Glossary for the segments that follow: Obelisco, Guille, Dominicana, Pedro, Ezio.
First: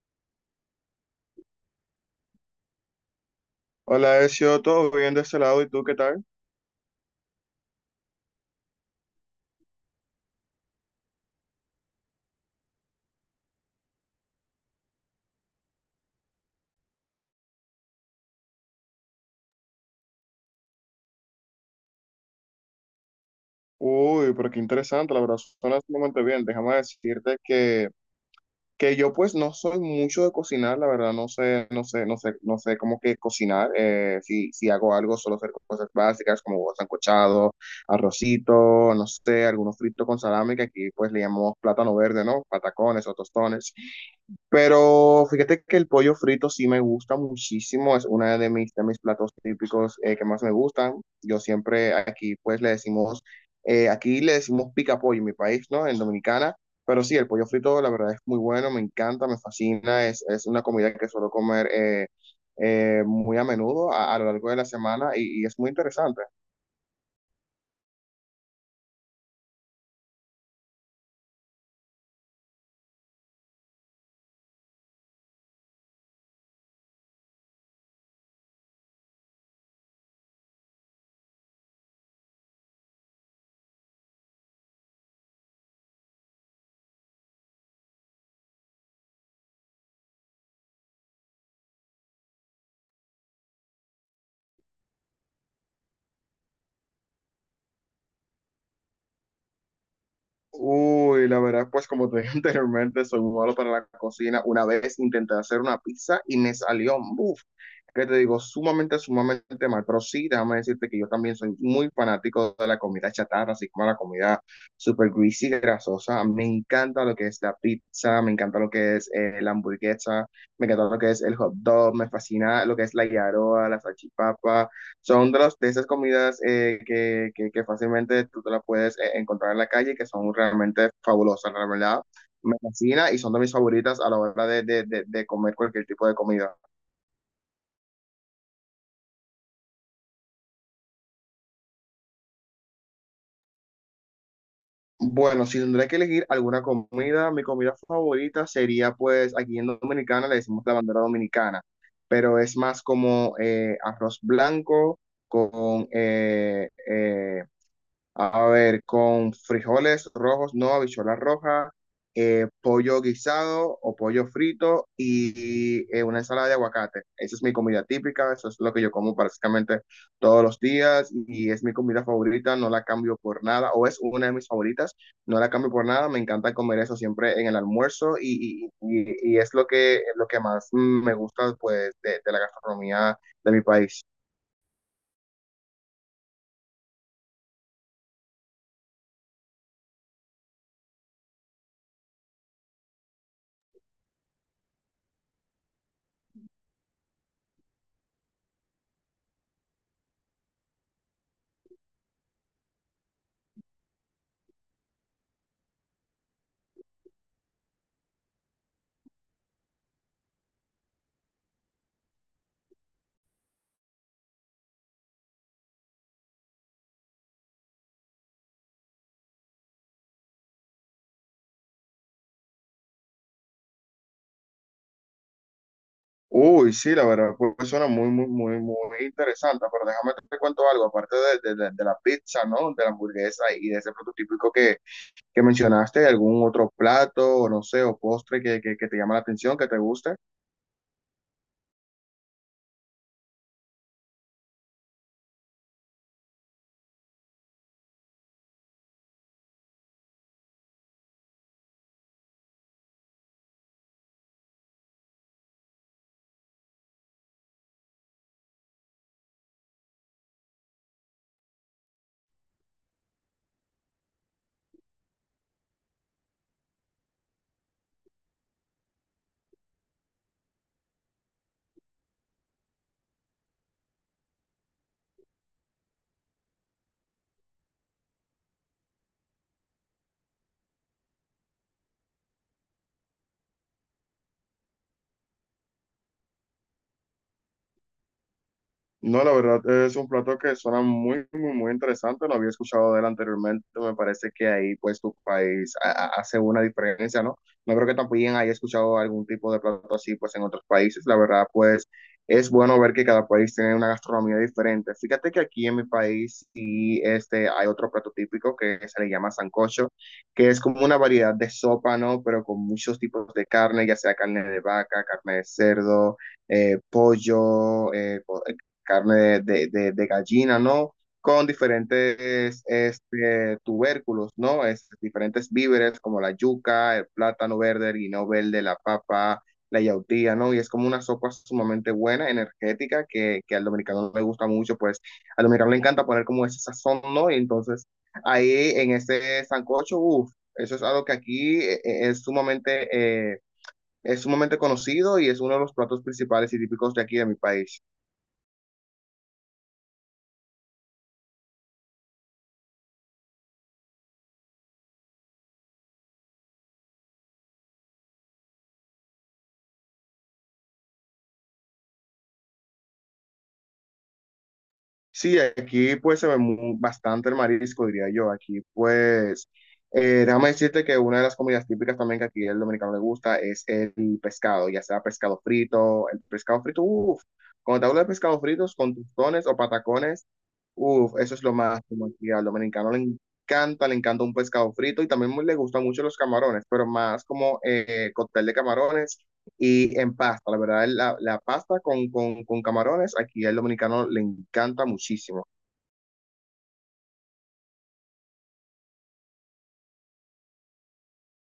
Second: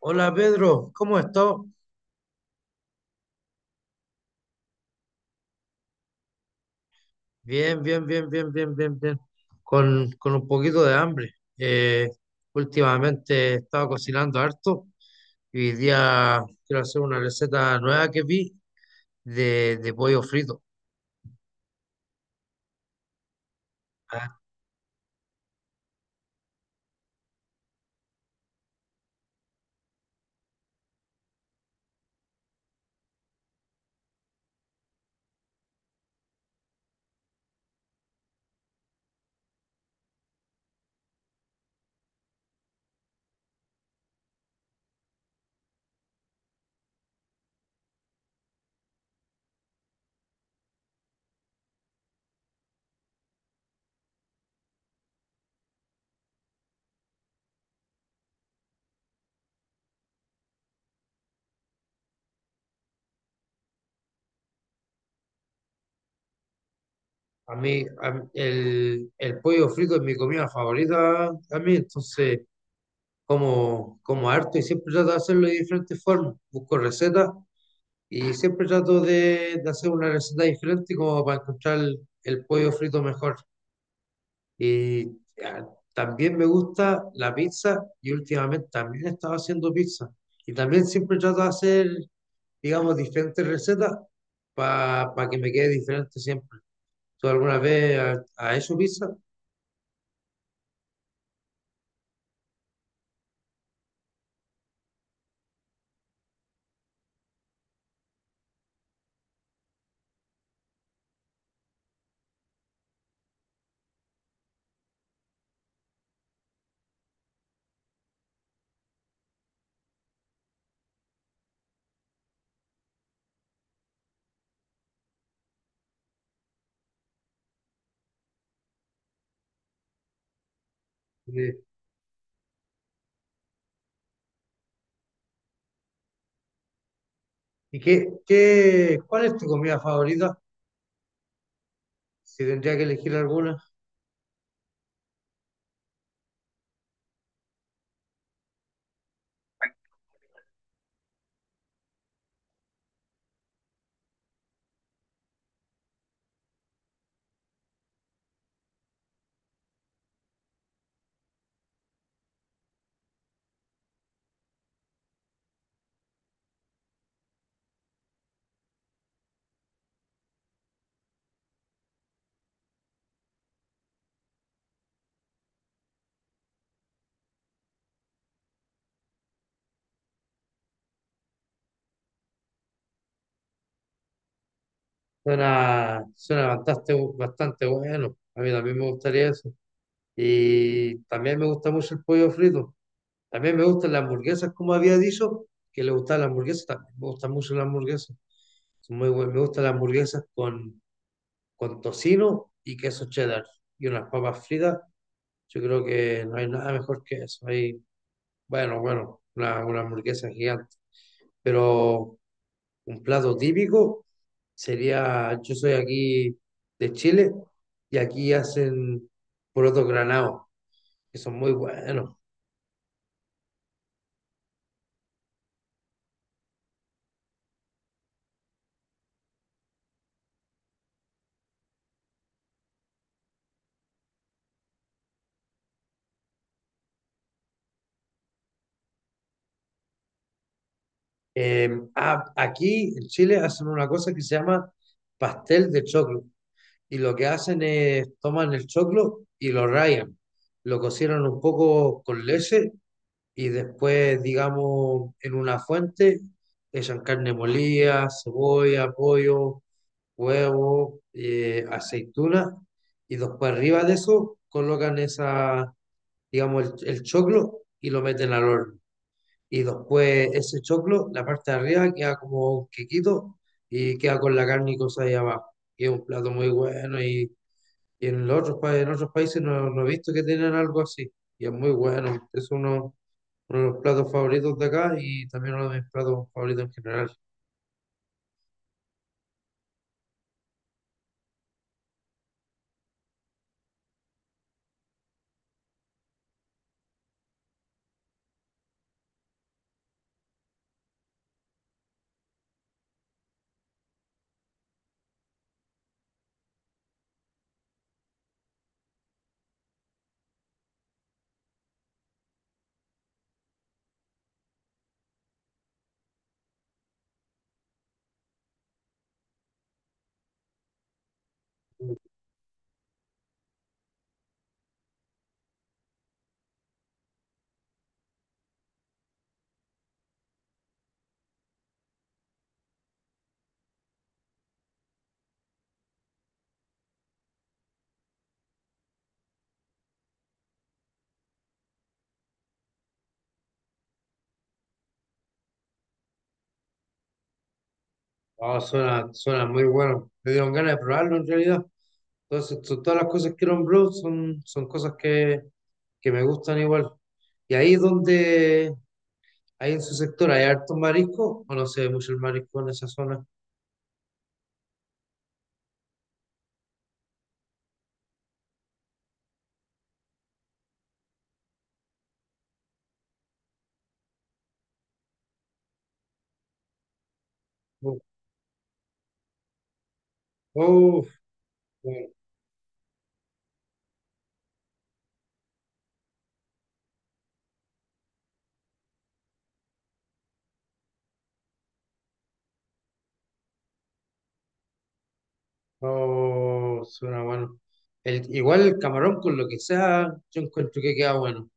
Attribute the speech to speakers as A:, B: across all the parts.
A: Hola Pedro, ¿cómo estás?
B: Hola, Ezio, todo bien de ese lado, ¿y tú qué tal?
A: Bien, bien, bien, bien, bien, bien, bien. Con un poquito de hambre. Últimamente he estado cocinando harto y hoy día quiero hacer una receta nueva que vi de pollo frito. A,
B: Uy, pero qué interesante, la verdad, suena sumamente bien. Déjame decirte que yo pues no soy mucho de cocinar, la verdad, no sé cómo que cocinar. Si hago algo, solo hacer cosas básicas como huevos arrocito, no sé, algunos fritos con salami, que aquí pues le llamamos plátano verde, ¿no? Patacones o tostones. Pero fíjate que el pollo frito sí me gusta muchísimo, es una de mis platos típicos que más me gustan. Yo siempre aquí pues le decimos, aquí le decimos pica pollo en mi país, ¿no? En Dominicana. Pero sí, el pollo frito la verdad es muy bueno, me encanta, me fascina, es una comida que suelo comer muy a menudo a lo largo de la semana y es muy interesante.
A: el pollo frito es mi comida favorita a mí, entonces como harto y siempre trato de hacerlo de diferentes formas. Busco recetas y siempre trato de hacer una receta diferente como para encontrar el pollo frito mejor. Y ah, también me gusta la pizza y últimamente también he estado haciendo pizza. Y también siempre trato de hacer, digamos, diferentes recetas para que me quede diferente siempre. ¿Tú alguna vez has hecho pizza?
B: Uy, la verdad, pues como te dije anteriormente, soy muy malo para la cocina. Una vez intenté hacer una pizza y me salió, uff, que te digo, sumamente, sumamente mal. Pero sí, déjame decirte que yo también soy muy fanático de la comida chatarra, así como la comida super greasy, grasosa. Me encanta lo que es la pizza, me encanta lo que es la hamburguesa, me encanta lo que es el hot dog, me fascina lo que es la yaroa, la salchipapa. Los de esas comidas que fácilmente tú te las puedes encontrar en la calle y que son realmente fabulosas,
A: Eh,
B: la verdad. Me fascina y son de mis favoritas a la hora de comer cualquier tipo de comida.
A: ¿Y cuál es tu comida favorita? Si tendría que elegir alguna.
B: Bueno, si tendré que elegir alguna comida, mi comida favorita sería pues aquí en Dominicana le decimos la bandera dominicana, pero es más como arroz blanco con a ver, con frijoles rojos, no, habichuela roja, pollo guisado o pollo frito y una ensalada de aguacate. Esa es mi comida típica, eso es lo que yo como prácticamente todos los días y es mi comida favorita, no la cambio por nada, o es una de mis favoritas, no la cambio por nada, me encanta comer eso siempre en el almuerzo y es lo que más me gusta pues, de la gastronomía de mi país.
A: Suena, suena bastante, bastante bueno. A mí también me gustaría eso. Y también me gusta mucho el pollo frito. También me gustan las hamburguesas, como había dicho, que le gustan las hamburguesas. También me gustan mucho las hamburguesas. Son muy buenas. Me gustan las hamburguesas con tocino y queso cheddar. Y unas papas fritas. Yo creo que no hay nada mejor que eso. Hay, bueno, bueno, una hamburguesa gigante. Pero un plato típico sería, yo soy aquí de Chile y aquí hacen porotos granados, que son muy buenos.
B: Uy, sí, la verdad, pues suena muy, muy, muy, muy interesante, pero déjame te cuento algo, aparte de la pizza, ¿no? De la hamburguesa y de ese plato típico que mencionaste, ¿algún otro plato, o no sé, o postre que te llama la atención, que te guste?
A: Aquí en Chile hacen una cosa que se llama pastel de choclo. Y lo que hacen es toman el choclo y lo rayan. Lo cocinan un poco con leche y después, digamos, en una fuente echan carne molida, cebolla, pollo, huevo, aceituna. Y después arriba de eso colocan esa, digamos, el choclo y lo meten al horno y después ese choclo, la parte de arriba queda como un quequito y queda con la carne y cosas ahí abajo. Y es un plato muy bueno y en los otros, en otros países no, no he visto que tienen algo así. Y es muy bueno, es uno de los platos favoritos de acá y también uno de mis platos favoritos en general.
B: No, la verdad es un plato que suena muy, muy, muy interesante. Lo había escuchado de él anteriormente. Me parece que ahí, pues, tu país hace una diferencia, ¿no? No creo que también haya escuchado algún tipo de plato así, pues, en otros países. La verdad, pues, es bueno ver que cada país tiene una gastronomía diferente. Fíjate que aquí en mi país sí, este, hay otro plato típico que se le llama sancocho, que es como una variedad de sopa, ¿no? Pero con muchos tipos de carne, ya sea carne de vaca, carne de cerdo pollo, carne de gallina, ¿no? Con diferentes este, tubérculos, ¿no? Diferentes víveres como la yuca, el plátano verde, el guineo verde, la papa, la yautía, ¿no? Y es como una sopa sumamente buena, energética, que al dominicano le gusta mucho, pues al dominicano le encanta poner como ese sazón, ¿no? Y entonces ahí en ese sancocho, uff, eso es algo que aquí eh, es sumamente conocido y es uno de los platos principales y típicos de aquí de mi país.
A: Ah, suena, suena muy bueno. Me dieron ganas de probarlo en realidad. Entonces, todas las cosas que nombró son, son cosas que me gustan igual. Y ahí es donde, ahí en su sector hay harto marisco, o no se ve mucho el marisco en esa zona.
B: Sí, aquí pues se ve bastante el marisco, diría yo. Aquí pues, déjame decirte que una de las comidas típicas también que aquí el dominicano le gusta es el pescado, ya sea pescado frito, el pescado frito, uff, cuando te
A: Uf,
B: hablo de pescado fritos con tostones o patacones,
A: uf,
B: uff, eso es lo más, como aquí al dominicano le encanta un pescado frito y también le gustan mucho los camarones, pero más como cóctel de camarones y en pasta, la verdad, la pasta con camarones, aquí al dominicano le encanta muchísimo.
A: oh, suena bueno. El, igual el camarón con lo que sea, yo encuentro que queda bueno.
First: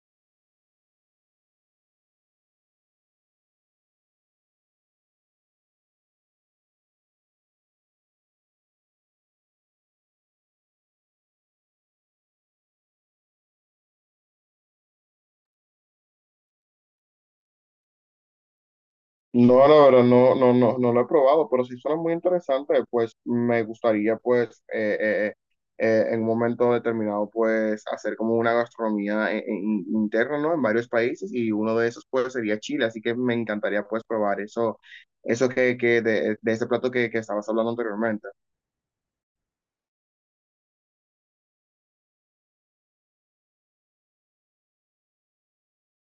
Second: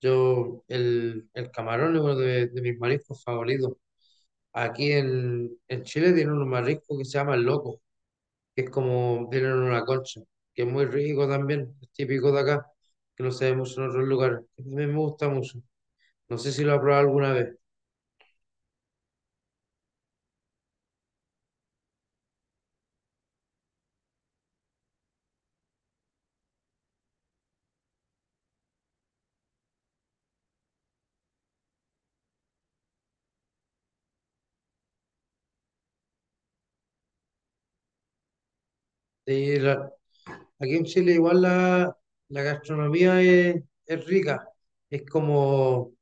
A: Yo, el camarón es uno de mis mariscos favoritos. Aquí en Chile tienen un marisco que se llama el loco, que es como, tienen una concha, que es muy rico también, es típico de acá, que no se ve mucho en otros lugares, que también me gusta mucho. No sé si lo has probado alguna vez.
B: No, la verdad, no, no, no, no lo he probado, pero sí suena muy interesante, pues me gustaría, pues, en un momento determinado, pues, hacer como una gastronomía interna, ¿no? En varios países y uno de esos, pues, sería Chile, así que me encantaría, pues, probar eso, que de ese plato que estabas hablando anteriormente.
A: Sí, aquí en Chile igual la gastronomía es rica, es como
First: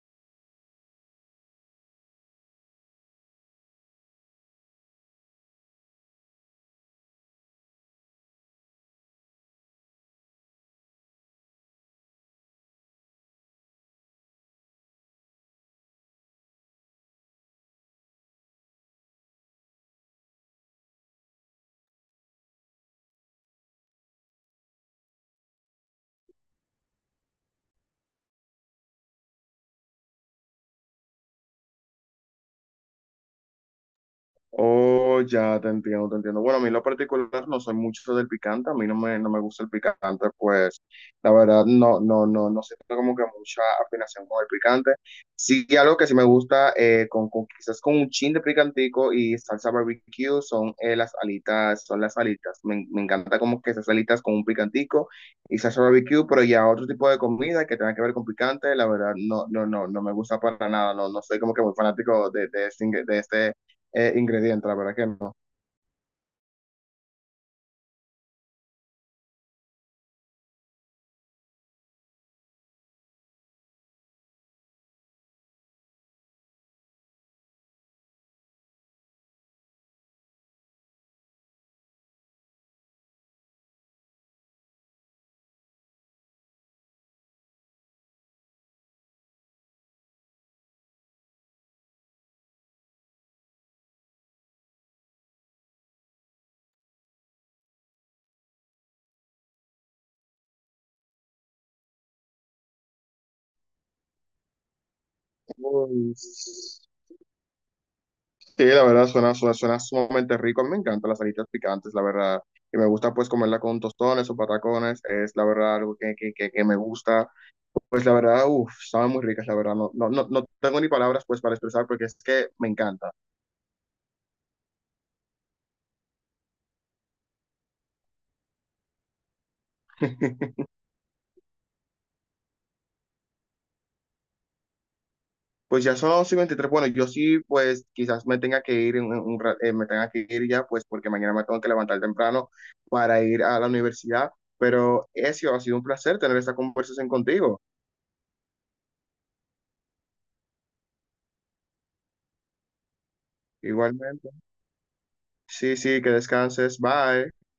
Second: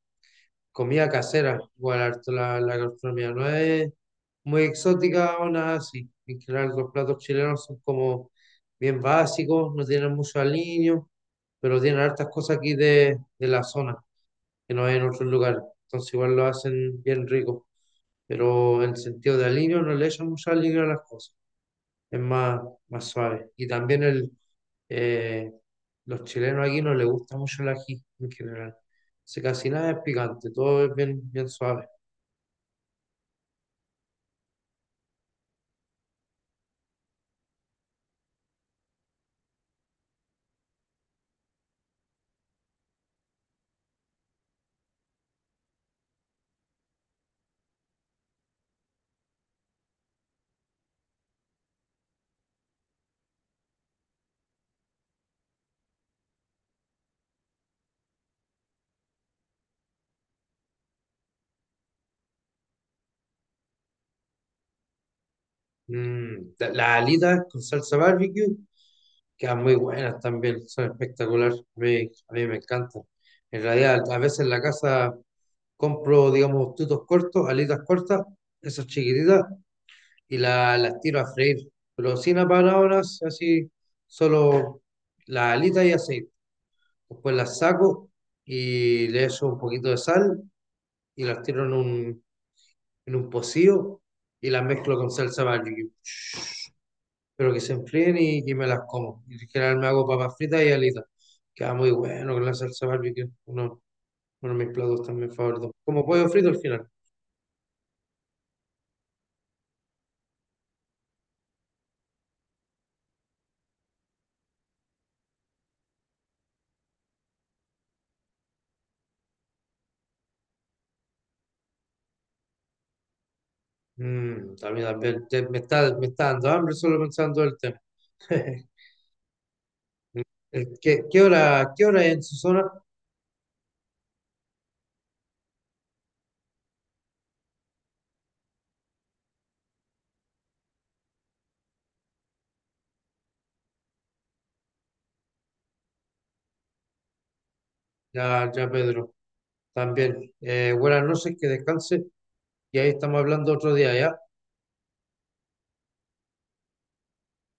A: comida casera, igual harto la gastronomía, no es muy exótica o nada así. En general los platos chilenos son como bien básicos, no tienen mucho aliño, pero tienen hartas cosas aquí de la zona, que no hay en otros lugares. Entonces igual lo hacen bien rico, pero en sentido de aliño no le echan mucho aliño a las cosas, es más, más suave. Y también el eh, los chilenos aquí no les gusta mucho el ají en general. Se casi nada es picante, todo es bien, bien suave.
B: Oh, ya te entiendo, te entiendo. Bueno, a mí en lo particular no soy mucho del picante, a mí no me gusta el picante, pues la verdad no, no, no, no siento como que mucha afinación con el picante. Sí, algo que sí me gusta, quizás con un chin de picantico y salsa barbecue, son las alitas, son las alitas. Me encanta como que esas alitas con un picantico y salsa barbecue, pero ya otro tipo de comida que tenga que ver con picante, la verdad no, no, no, no me gusta para nada, no, no soy como que muy fanático de este ingredientes, la verdad que no.
A: Mm, las alitas con salsa barbecue quedan muy buenas también, son espectaculares. A mí me encantan. En realidad, a veces en la casa compro, digamos, tutos cortos, alitas cortas, esas chiquititas, y las tiro a freír. Pero sin apanadoras, así, solo las alitas y aceite. Después las saco y le echo un poquito de sal y las tiro en en un pocillo y las mezclo con salsa barbecue. Pero que se enfríen y que me las como. Y en general me hago papas fritas y alitas. Queda muy bueno con la salsa barbecue. Uno de mis platos también favoritos. Como
B: Uy,
A: pollo frito al
B: sí,
A: final.
B: la verdad suena sumamente rico. A mí me encantan las alitas picantes, la verdad. Y me gusta pues comerla con tostones o patacones. Es la verdad algo que me gusta. Pues la verdad, uff, saben muy ricas, la verdad. No, no, no, no tengo ni palabras pues para expresar porque es que me encanta.
A: Mm, también, también. Me está dando hambre solo pensando el tema. ¿Qué, qué hora es en su zona?
B: Pues ya son las 11:23. Bueno, yo sí pues quizás me tenga que ir, en un ra- me tenga que ir ya pues porque mañana me tengo que levantar temprano para ir a la universidad. Pero eso ha sido un placer tener esta conversación contigo.
A: Ya, ya, Pedro. También. Buenas noches, que descanse. Y ahí estamos hablando otro día, ¿ya?
B: Igualmente. Sí, sí, que descanses. Bye.